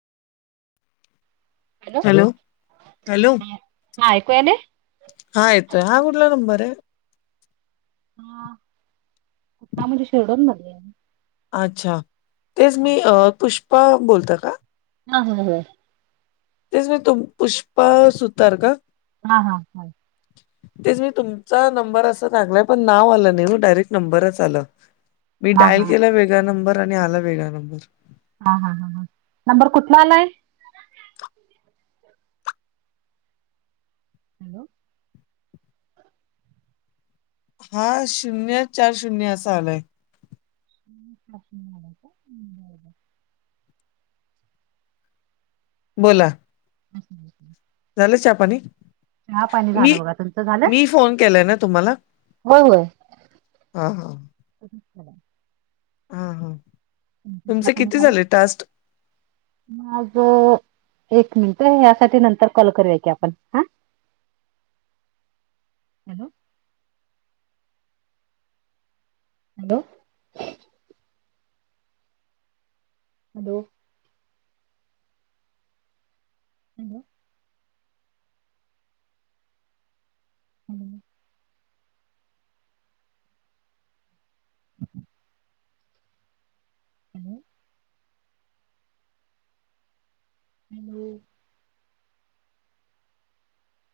Hello hello. हा ऐकूयले हा येतोय हा हा कुठला ला नंबर हाटणा म्हणजे शिरडोन मध्ये आहे अच्छा तेच मी पुष्पा बोलत का ह ह ह तेच म तू पुष्पा सुतार का हा हा हा [inaudible] तेच मी तुमचा नंबर असं लागलाय पण नाव आलं नाही मग डायरेक्ट नंबरच आलं मी हा डायल हा केला वेगळा नंबर आणि आला वेगळा नंबर हा हा हा हां नंबर कुठला आलाय हॅलो हा शून्य चार शून्य असा आलाय ह् प्रश्न बोला हम् ह झालं चहा पाणी म झालं बघा तुमचं झालं? मी फोन केलाय ना तुम्हाला होय होय. हा हा ह हा हा तुमचे आपण किती झाला झाले टास्क माझ एक मिनिट यासाठी नंतर कॉल करूया की आपण हा ह हॅलो हॅलो हॅलो हॅलो ह हम् हम्